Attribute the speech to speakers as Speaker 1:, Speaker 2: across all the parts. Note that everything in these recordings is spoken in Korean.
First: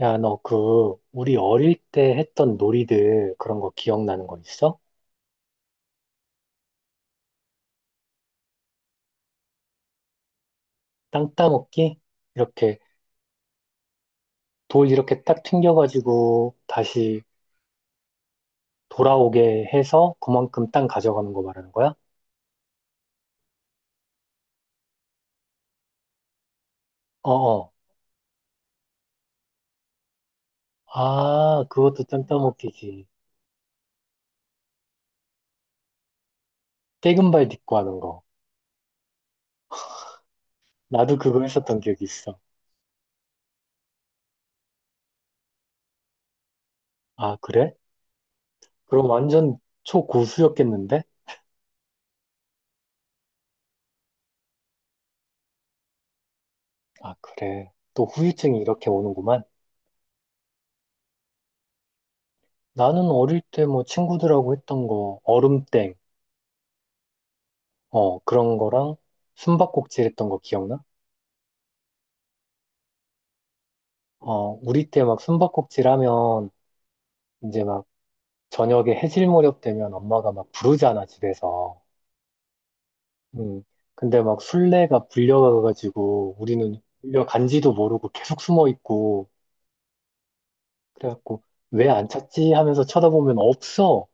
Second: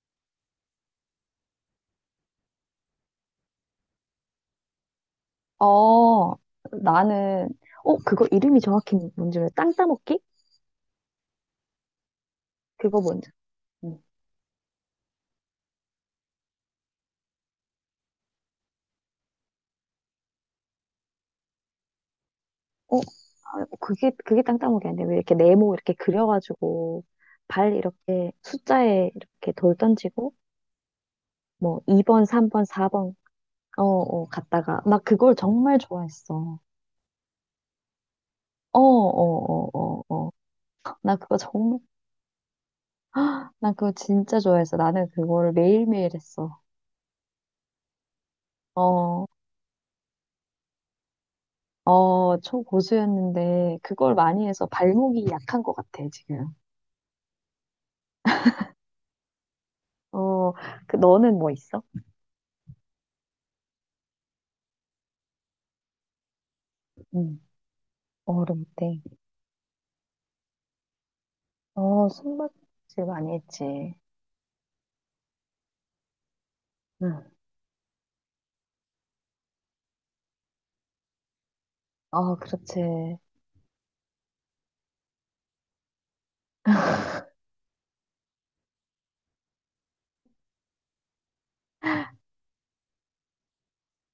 Speaker 1: 야, 너 그, 우리 어릴 때 했던 놀이들 그런 거 기억나는 거 있어?
Speaker 2: 어, 나는, 그거 이름이 정확히 뭔지 몰라. 땅 따먹기?
Speaker 1: 땅 따먹기? 이렇게
Speaker 2: 그거 뭔지. 음.
Speaker 1: 돌 이렇게 딱 튕겨가지고 다시 돌아오게 해서 그만큼 땅 가져가는 거 말하는 거야?
Speaker 2: 어, 아, 그게 땅 따먹기 아닌데, 왜 이렇게 네모 이렇게 그려가지고,
Speaker 1: 어어.
Speaker 2: 발 이렇게 숫자에 이렇게 돌 던지고,
Speaker 1: 아,
Speaker 2: 뭐,
Speaker 1: 그것도
Speaker 2: 2번,
Speaker 1: 땅
Speaker 2: 3번,
Speaker 1: 따먹기지.
Speaker 2: 4번, 갔다가, 나 그걸 정말 좋아했어.
Speaker 1: 떼금발 딛고 하는 거.
Speaker 2: 어, 어, 어, 어, 어.
Speaker 1: 나도
Speaker 2: 나 그거
Speaker 1: 그거 했었던
Speaker 2: 정말,
Speaker 1: 기억이 있어.
Speaker 2: 나 그거 진짜 좋아했어. 나는 그거를 매일매일 했어.
Speaker 1: 아, 그래? 그럼
Speaker 2: 어,
Speaker 1: 완전 초고수였겠는데?
Speaker 2: 어, 초고수였는데, 그걸 많이 해서 발목이 약한 것 같아, 지금.
Speaker 1: 아, 그래. 또 후유증이 이렇게 오는구만.
Speaker 2: 어, 너는 뭐 있어?
Speaker 1: 나는 어릴 때 뭐 친구들하고 했던 거, 얼음땡.
Speaker 2: 응.
Speaker 1: 어, 그런
Speaker 2: 어른
Speaker 1: 거랑
Speaker 2: 때.
Speaker 1: 숨바꼭질 했던 거 기억나?
Speaker 2: 어, 숨바꼭질 많이 했지.
Speaker 1: 어, 우리 때 막 숨바꼭질 하면
Speaker 2: 응.
Speaker 1: 이제 막 저녁에 해질 무렵 되면 엄마가 막 부르잖아, 집에서.
Speaker 2: 아, 그렇지.
Speaker 1: 음. 근데 막 술래가 불려가가지고 우리는 불려간지도 모르고 계속 숨어 있고 그래갖고 왜 안 찾지 하면서 쳐다보면 없어.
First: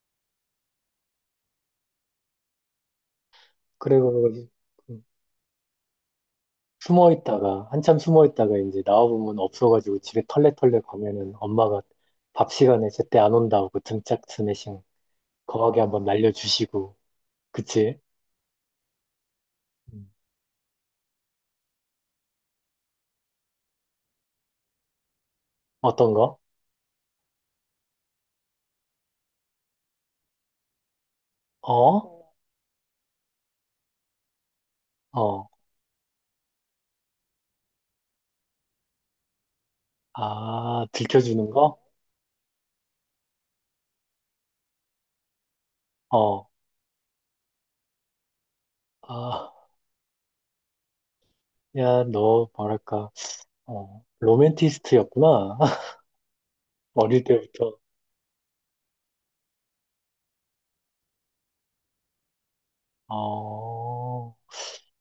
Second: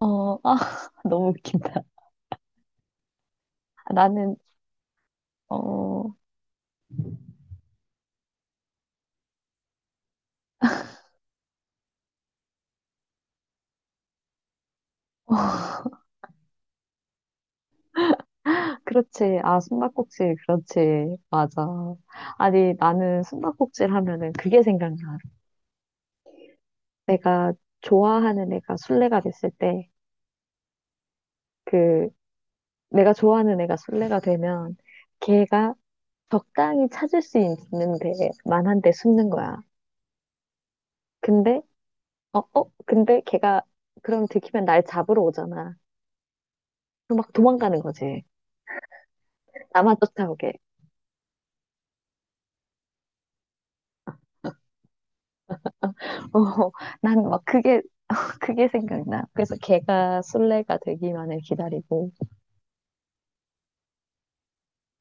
Speaker 2: 아, 너무 웃긴다. 나는,
Speaker 1: 그래가지고 음,
Speaker 2: 어, 어,
Speaker 1: 숨어 있다가 한참 숨어 있다가 이제 나와보면 없어가지고 집에 털레털레 가면은 엄마가 밥 시간에 제때 안 온다고 등짝 스매싱 거하게 한번 날려주시고, 그치?
Speaker 2: 그렇지. 아,
Speaker 1: 음.
Speaker 2: 숨바꼭질, 그렇지. 맞아. 아니, 나는 숨바꼭질 하면은 그게 생각나.
Speaker 1: 어떤 거?
Speaker 2: 내가 좋아하는 애가 술래가 됐을 때, 그,
Speaker 1: 어?
Speaker 2: 내가 좋아하는 애가 술래가 되면,
Speaker 1: 어, 어.
Speaker 2: 걔가 적당히 찾을 수 있는 데만한 데 숨는 거야.
Speaker 1: 아, 들켜주는
Speaker 2: 근데
Speaker 1: 거?
Speaker 2: 근데 걔가 그럼 들키면 날 잡으러 오잖아.
Speaker 1: 어.
Speaker 2: 그럼 막 도망가는 거지.
Speaker 1: 아,
Speaker 2: 나만 쫓아오게.
Speaker 1: 야, 너, 뭐랄까, 어, 로맨티스트였구나.
Speaker 2: 어, 난
Speaker 1: 어릴
Speaker 2: 막
Speaker 1: 때부터.
Speaker 2: 그게 생각나. 그래서 걔가 술래가 되기만을 기다리고,
Speaker 1: 어,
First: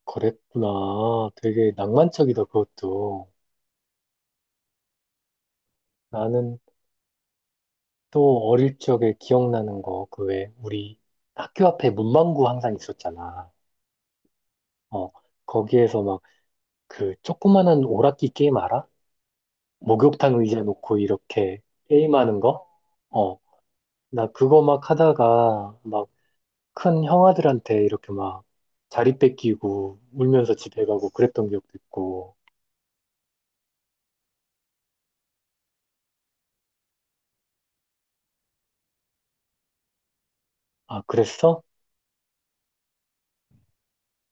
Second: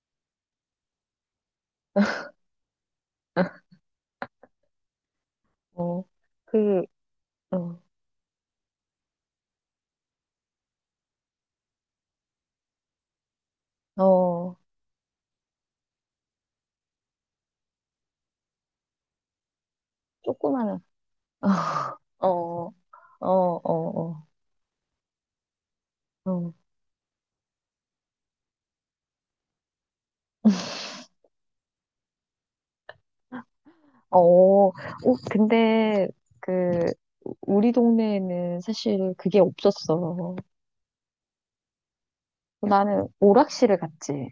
Speaker 1: 그랬구나. 되게 낭만적이다, 그것도.
Speaker 2: 어,
Speaker 1: 나는
Speaker 2: 그, 어,
Speaker 1: 또 어릴 적에 기억나는 거, 그 왜, 우리 학교 앞에 문방구 항상 있었잖아.
Speaker 2: 어,
Speaker 1: 어, 거기에서 막 그 조그마한 오락기 게임 알아? 목욕탕 의자
Speaker 2: 조그마한,
Speaker 1: 놓고 이렇게
Speaker 2: 어,
Speaker 1: 게임하는 거?
Speaker 2: 어, 어,
Speaker 1: 어,
Speaker 2: 어,
Speaker 1: 나
Speaker 2: 어,
Speaker 1: 그거 막 하다가 막
Speaker 2: 어, 어,
Speaker 1: 큰 형아들한테 이렇게 막 자리 뺏기고 울면서 집에 가고 그랬던 기억도 있고.
Speaker 2: 어. 어, 근데 그, 우리 동네에는 사실 그게 없었어.
Speaker 1: 아, 그랬어?
Speaker 2: 나는 오락실을 갔지.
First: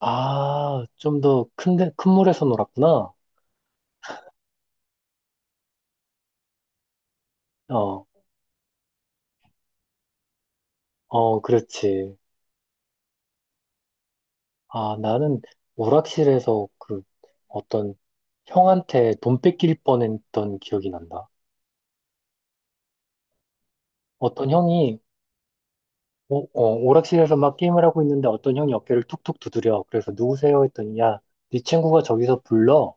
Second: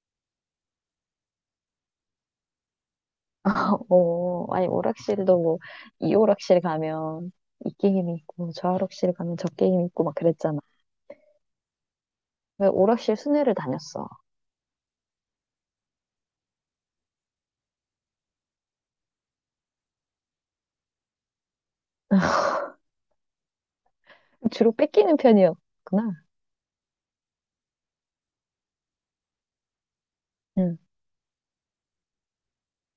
Speaker 1: 아, 좀 더 큰데, 큰 물에서 놀았구나.
Speaker 2: 어, 아니, 오락실도 뭐, 이 오락실 가면 이
Speaker 1: 어,
Speaker 2: 게임이 있고, 저 오락실 가면 저 게임이 있고, 막 그랬잖아.
Speaker 1: 어, 그렇지.
Speaker 2: 왜 오락실 순회를 다녔어.
Speaker 1: 아, 나는 오락실에서 그 어떤 형한테 돈 뺏길 뻔했던 기억이 난다. 어떤
Speaker 2: 주로
Speaker 1: 형이
Speaker 2: 뺏기는 편이었구나.
Speaker 1: 오, 어, 오락실에서 막 게임을 하고 있는데 어떤 형이 어깨를 툭툭 두드려. 그래서 누구세요?
Speaker 2: 응.
Speaker 1: 했더니, 야, 네 친구가 저기서 불러.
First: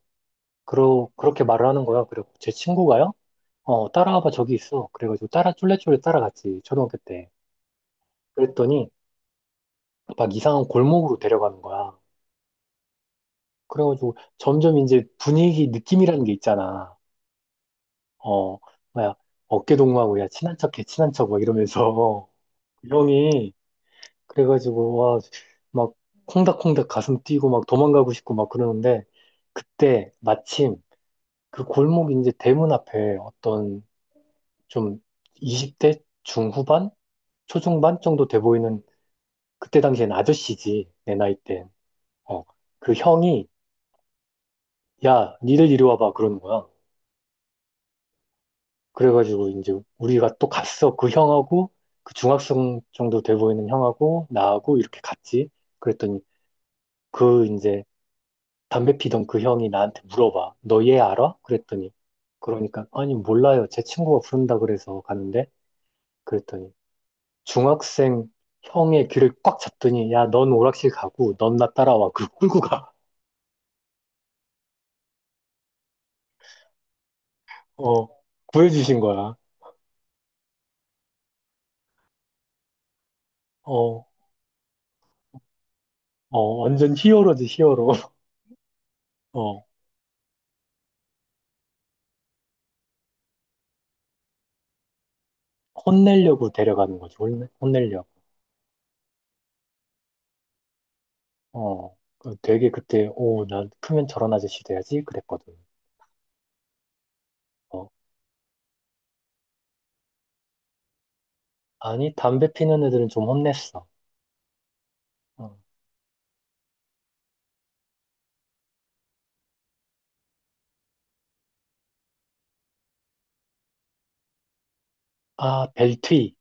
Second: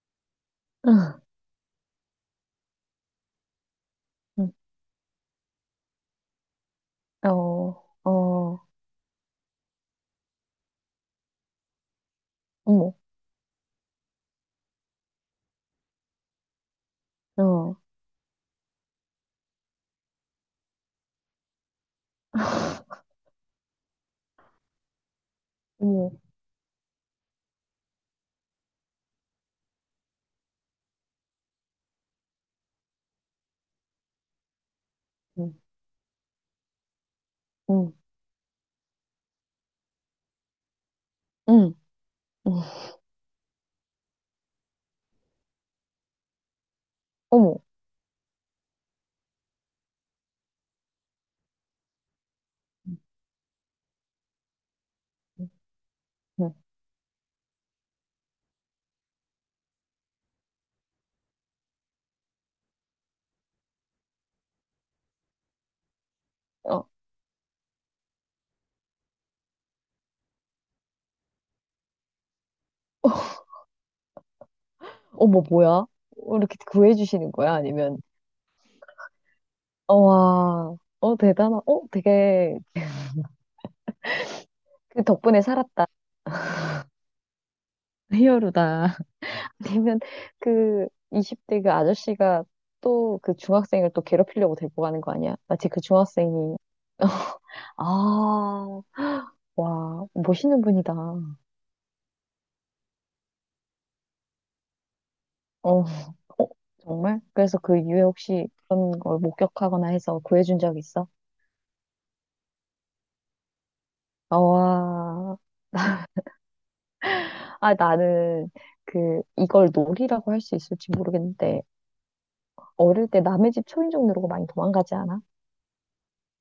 Speaker 2: 응.
Speaker 1: 그렇게 말을 하는 거야. 그리고 제 친구가요? 어, 따라와봐,
Speaker 2: 응.
Speaker 1: 저기 있어. 그래가지고 따라, 쫄래쫄래 따라갔지, 초등학교 때.
Speaker 2: 어, 어,
Speaker 1: 그랬더니, 막 이상한 골목으로 데려가는 거야.
Speaker 2: 어머,
Speaker 1: 그래가지고 점점 이제 분위기 느낌이라는 게 있잖아.
Speaker 2: 어,
Speaker 1: 어, 뭐야, 어깨 동무하고, 야, 친한 척해, 친한 척, 막 이러면서. 그 형이 그래가지고, 와, 막,
Speaker 2: 어머,
Speaker 1: 콩닥콩닥 가슴 뛰고 막 도망가고 싶고 막 그러는데, 그때 마침 그 골목 이제 대문 앞에 어떤 좀
Speaker 2: 응,
Speaker 1: 20대 중후반?
Speaker 2: 응,
Speaker 1: 초중반 정도 돼 보이는 그때 당시엔 아저씨지, 내 나이 땐.
Speaker 2: 응,
Speaker 1: 어,
Speaker 2: 응.
Speaker 1: 그 형이, 야, 니들 이리 와봐. 그러는 거야.
Speaker 2: 어머,
Speaker 1: 그래가지고 이제 우리가 또 갔어. 그 형하고, 그 중학생
Speaker 2: 응,
Speaker 1: 정도 돼 보이는 형하고, 나하고 이렇게 갔지. 그랬더니
Speaker 2: 응.
Speaker 1: 그 이제 담배 피던 그 형이 나한테 물어봐. 너 얘 알아? 그랬더니 그러니까 아니 몰라요. 제 친구가 부른다 그래서 가는데 그랬더니
Speaker 2: 어,
Speaker 1: 중학생 형의 귀를 꽉 잡더니 야, 넌 오락실 가고 넌 나 따라와. 그 끌고 가.
Speaker 2: 어머, 뭐야? 어, 이렇게 구해주시는 거야? 아니면,
Speaker 1: 어. 구해주신 거야.
Speaker 2: 어, 와,
Speaker 1: 어.
Speaker 2: 그 덕분에 살았다.
Speaker 1: 어, 완전 히어로지, 히어로.
Speaker 2: 히어로다.
Speaker 1: 어.
Speaker 2: 되면 그 20대 그 아저씨가 또 그 중학생을 또 괴롭히려고 데리고 가는 거 아니야? 마치 그
Speaker 1: 혼내려고
Speaker 2: 중학생이.
Speaker 1: 데려가는 거지. 혼내려고.
Speaker 2: 아, 와, 멋있는 분이다.
Speaker 1: 어. 그 되게 그때 오, 난 크면 저런 아저씨 돼야지 그랬거든.
Speaker 2: 어, 정말? 그래서 그
Speaker 1: 어.
Speaker 2: 이후에 혹시 그런 걸 목격하거나 해서 구해준 적 있어?
Speaker 1: 아니 담배 피는 애들은 좀 혼냈어.
Speaker 2: 아, 와,
Speaker 1: 어.
Speaker 2: 아, 나는 이걸 놀이라고 할 수 있을지 모르겠는데, 어릴 때 남의 집 초인종 누르고 많이 도망가지 않아?
Speaker 1: 아, 벨트이.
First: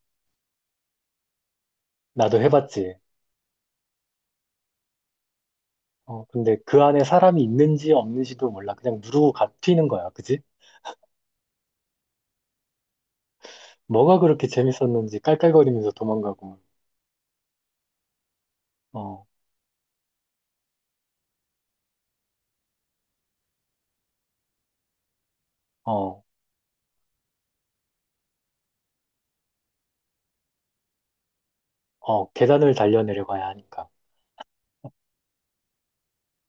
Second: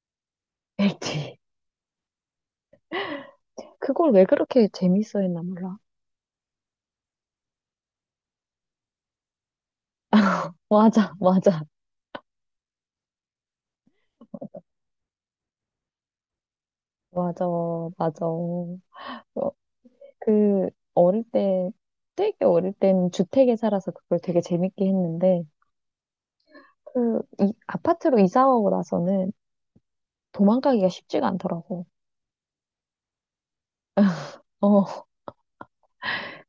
Speaker 2: 애티
Speaker 1: 나도 해봤지.
Speaker 2: 그걸 왜 그렇게 재밌어 했나 몰라.
Speaker 1: 어, 근데 그 안에 사람이 있는지 없는지도 몰라. 그냥 누르고 가 튀는 거야. 그지?
Speaker 2: 맞아, 맞아.
Speaker 1: 뭐가 그렇게 재밌었는지 깔깔거리면서 도망가고,
Speaker 2: 맞아, 맞아.
Speaker 1: 어,
Speaker 2: 그, 어릴 때, 되게 어릴 때는 주택에 살아서 그걸 되게 재밌게 했는데,
Speaker 1: 어,
Speaker 2: 아파트로 이사 오고 나서는 도망가기가 쉽지가 않더라고.
Speaker 1: 어, 계단을 달려내려가야 하니까.
Speaker 2: 어,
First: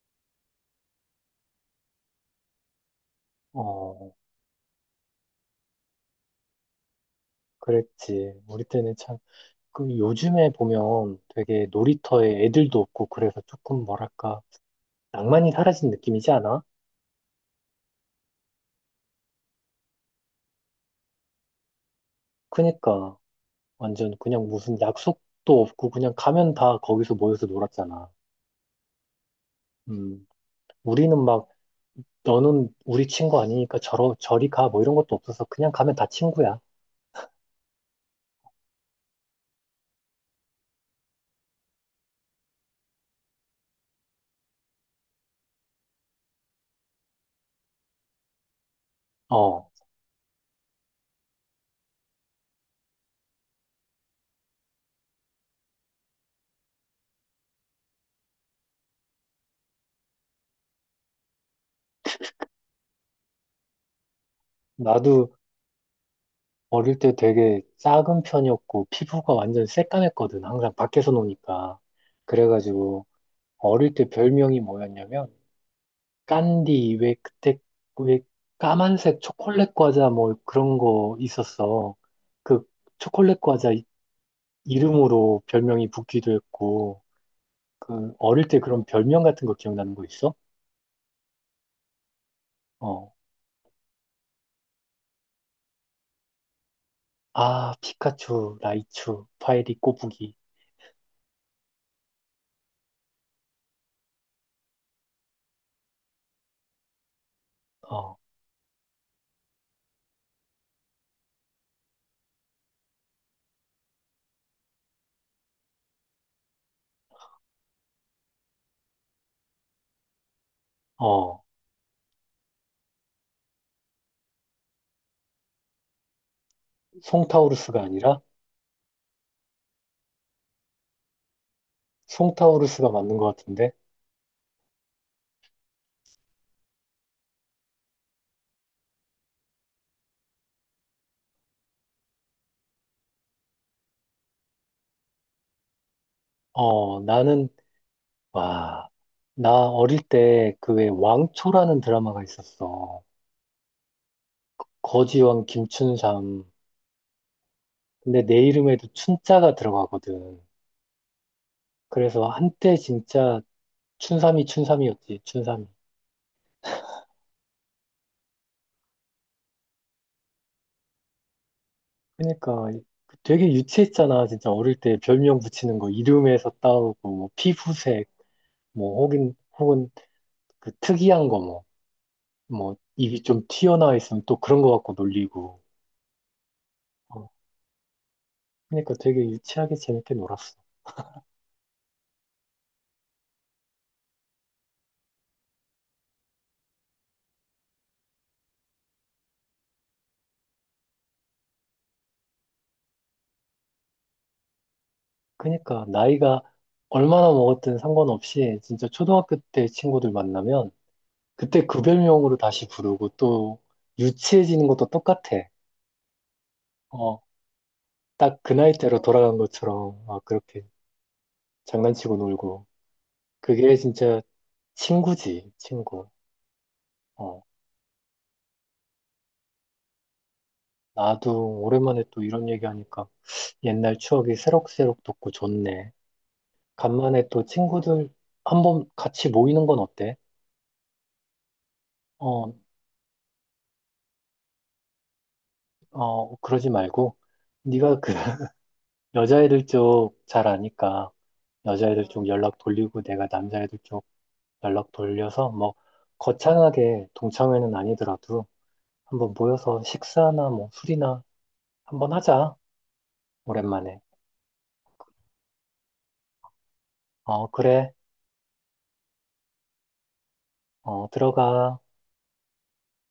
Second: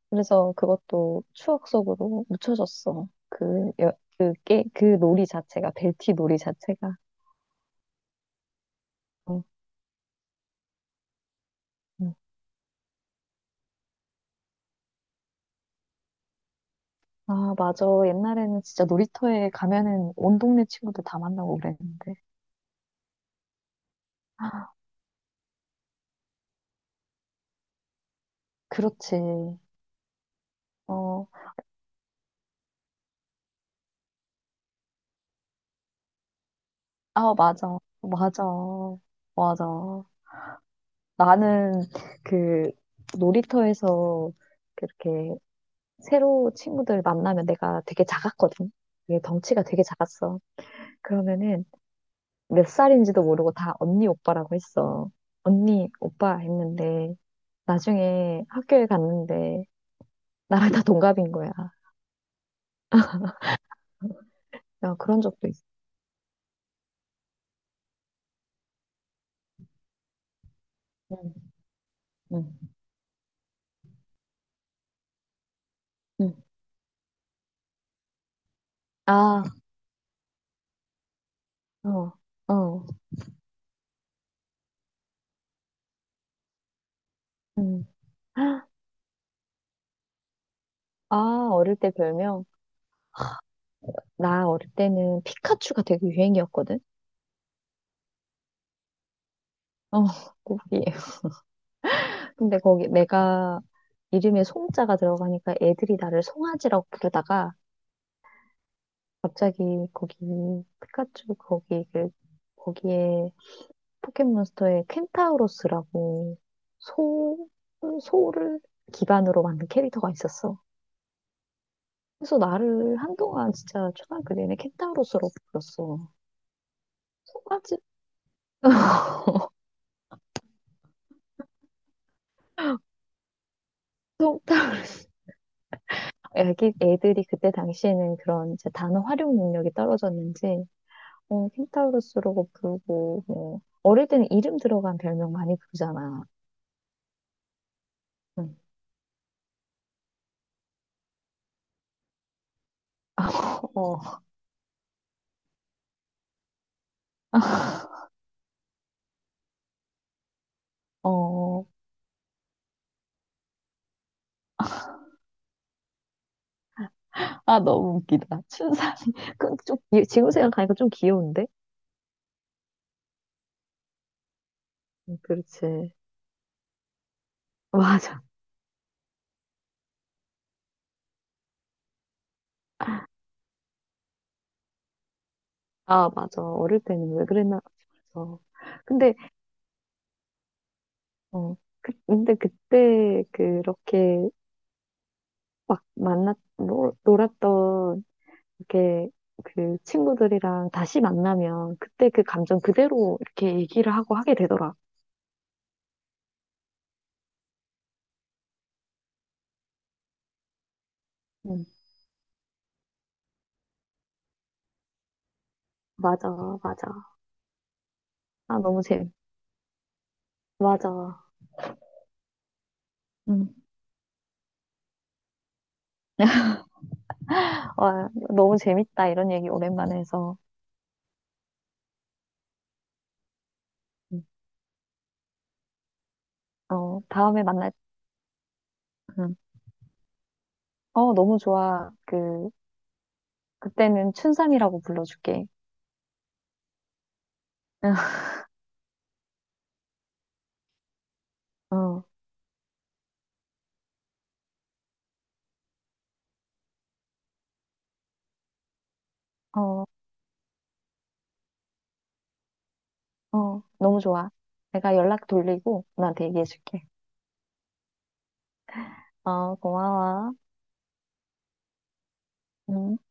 Speaker 2: 그래서 그것도 추억 속으로 묻혀졌어.
Speaker 1: 어,
Speaker 2: 그 놀이 자체가, 벨티 놀이 자체가.
Speaker 1: 그랬지. 우리 때는 참,
Speaker 2: 어,
Speaker 1: 그 요즘에 보면 되게
Speaker 2: 음.
Speaker 1: 놀이터에 애들도 없고 그래서 조금 뭐랄까, 낭만이 사라진 느낌이지 않아?
Speaker 2: 아, 맞아. 옛날에는 진짜 놀이터에 가면은 온 동네 친구들 다 만나고 그랬는데.
Speaker 1: 그니까, 완전 그냥 무슨 약속도 없고 그냥 가면 다 거기서 모여서 놀았잖아.
Speaker 2: 그렇지.
Speaker 1: 음. 우리는
Speaker 2: 어,
Speaker 1: 막 너는 우리 친구 아니니까 저리 가, 뭐 이런 것도 없어서 그냥 가면 다 친구야.
Speaker 2: 아, 맞아. 맞아. 맞아. 나는 그 놀이터에서 그렇게 새로 친구들 만나면 내가 되게 작았거든. 되게 덩치가
Speaker 1: 어,
Speaker 2: 되게 작았어. 그러면은 몇 살인지도 모르고 다 언니 오빠라고 했어. 언니 오빠 했는데 나중에 학교에 갔는데 나랑 다 동갑인 거야. 야, 그런
Speaker 1: 나도
Speaker 2: 적도 있어.
Speaker 1: 어릴 때 되게 작은 편이었고, 피부가 완전 새까맸거든. 항상 밖에서
Speaker 2: 응,
Speaker 1: 노니까.
Speaker 2: 응,
Speaker 1: 그래가지고, 어릴 때 별명이 뭐였냐면,
Speaker 2: 응.
Speaker 1: 깐디, 왜 그때, 왜 까만색
Speaker 2: 아,
Speaker 1: 초콜릿 과자 뭐 그런 거 있었어.
Speaker 2: 어,
Speaker 1: 그
Speaker 2: 어.
Speaker 1: 초콜릿 과자 이- 이름으로 별명이 붙기도 했고,
Speaker 2: 응.
Speaker 1: 그 어릴 때 그런 별명 같은 거 기억나는 거 있어?
Speaker 2: 아, 어릴 때 별명?
Speaker 1: 어.
Speaker 2: 나 어릴 때는 피카츄가 되게 유행이었거든.
Speaker 1: 아, 피카츄, 라이츄, 파이리,
Speaker 2: 어,
Speaker 1: 꼬부기.
Speaker 2: 꼬리에. 근데 거기 내가 이름에 송자가 들어가니까 애들이 나를 송아지라고 부르다가
Speaker 1: 어,
Speaker 2: 갑자기 거기 피카츄 거기 거기에 포켓몬스터에 켄타우로스라고 소 소를 기반으로 만든 캐릭터가 있었어.
Speaker 1: 어,
Speaker 2: 그래서 나를 한동안 진짜 초등학교 내내 켄타우로스로 불렀어. 송아지?
Speaker 1: 송타우루스가 아니라 송타우루스가 맞는 것 같은데.
Speaker 2: 송타 애들이 그때 당시에는 그런 이제 단어 활용 능력이 떨어졌는지, 어, 켄타우로스라고 부르고, 뭐, 어릴 때는 이름 들어간 별명 많이 부르잖아.
Speaker 1: 어, 나는
Speaker 2: 응.
Speaker 1: 와, 나 어릴 때 그 왜 왕초라는 드라마가 있었어.
Speaker 2: 어,
Speaker 1: 거지왕 김춘삼. 근데 내 이름에도 춘자가 들어가거든.
Speaker 2: 어,
Speaker 1: 그래서 한때 진짜 춘삼이 춘삼이었지, 춘삼이.
Speaker 2: 아, 너무 웃기다. 춘삼이. 지금 생각하니까 좀 귀여운데?
Speaker 1: 그러니까 되게 유치했잖아. 진짜 어릴 때
Speaker 2: 응,
Speaker 1: 별명 붙이는 거
Speaker 2: 그렇지.
Speaker 1: 이름에서 따오고 뭐 피부색
Speaker 2: 맞아.
Speaker 1: 뭐 혹은 혹은 그 특이한 거 뭐, 뭐, 입이 좀 튀어나와 있으면 또 그런 거 갖고 놀리고.
Speaker 2: 아, 맞아. 어릴 때는 왜
Speaker 1: 어,
Speaker 2: 그랬나 싶어서.
Speaker 1: 그러니까
Speaker 2: 근데,
Speaker 1: 되게 유치하게 재밌게 놀았어.
Speaker 2: 어, 근데 그때 그렇게 막 놀았던 이렇게 그 친구들이랑 다시 만나면 그때 그 감정 그대로 이렇게 얘기를 하고 하게 되더라.
Speaker 1: 그러니까 나이가 얼마나 먹었든 상관없이 진짜 초등학교 때 친구들 만나면
Speaker 2: 응.
Speaker 1: 그때 그 별명으로 다시 부르고 또 유치해지는 것도 똑같아.
Speaker 2: 맞아, 맞아,
Speaker 1: 어, 딱 그
Speaker 2: 아, 너무
Speaker 1: 나이대로
Speaker 2: 재밌.
Speaker 1: 돌아간 것처럼 막 그렇게
Speaker 2: 맞아.
Speaker 1: 장난치고 놀고.
Speaker 2: 응.
Speaker 1: 그게 진짜 친구지, 친구. 어,
Speaker 2: 와, 너무 재밌다. 이런 얘기 오랜만에 해서.
Speaker 1: 나도 오랜만에 또 이런 얘기하니까 옛날
Speaker 2: 응.
Speaker 1: 추억이 새록새록 돋고 좋네.
Speaker 2: 어,
Speaker 1: 간만에
Speaker 2: 다음에
Speaker 1: 또
Speaker 2: 만날,
Speaker 1: 친구들 한번 같이
Speaker 2: 응.
Speaker 1: 모이는 건 어때?
Speaker 2: 어, 너무 좋아.
Speaker 1: 어,
Speaker 2: 그때는 춘삼이라고 불러줄게.
Speaker 1: 어, 그러지 말고 네가 그 여자애들 쪽 잘 아니까
Speaker 2: 어,
Speaker 1: 여자애들 쪽 연락 돌리고 내가 남자애들 쪽 연락 돌려서 뭐 거창하게 동창회는 아니더라도 한번 모여서
Speaker 2: 어,
Speaker 1: 식사나 뭐 술이나 한번 하자.
Speaker 2: 어, 너무
Speaker 1: 오랜만에.
Speaker 2: 좋아. 내가 연락 돌리고 너한테 얘기해줄게.
Speaker 1: 어, 그래.
Speaker 2: 어, 고마워.
Speaker 1: 어, 들어가.
Speaker 2: 응.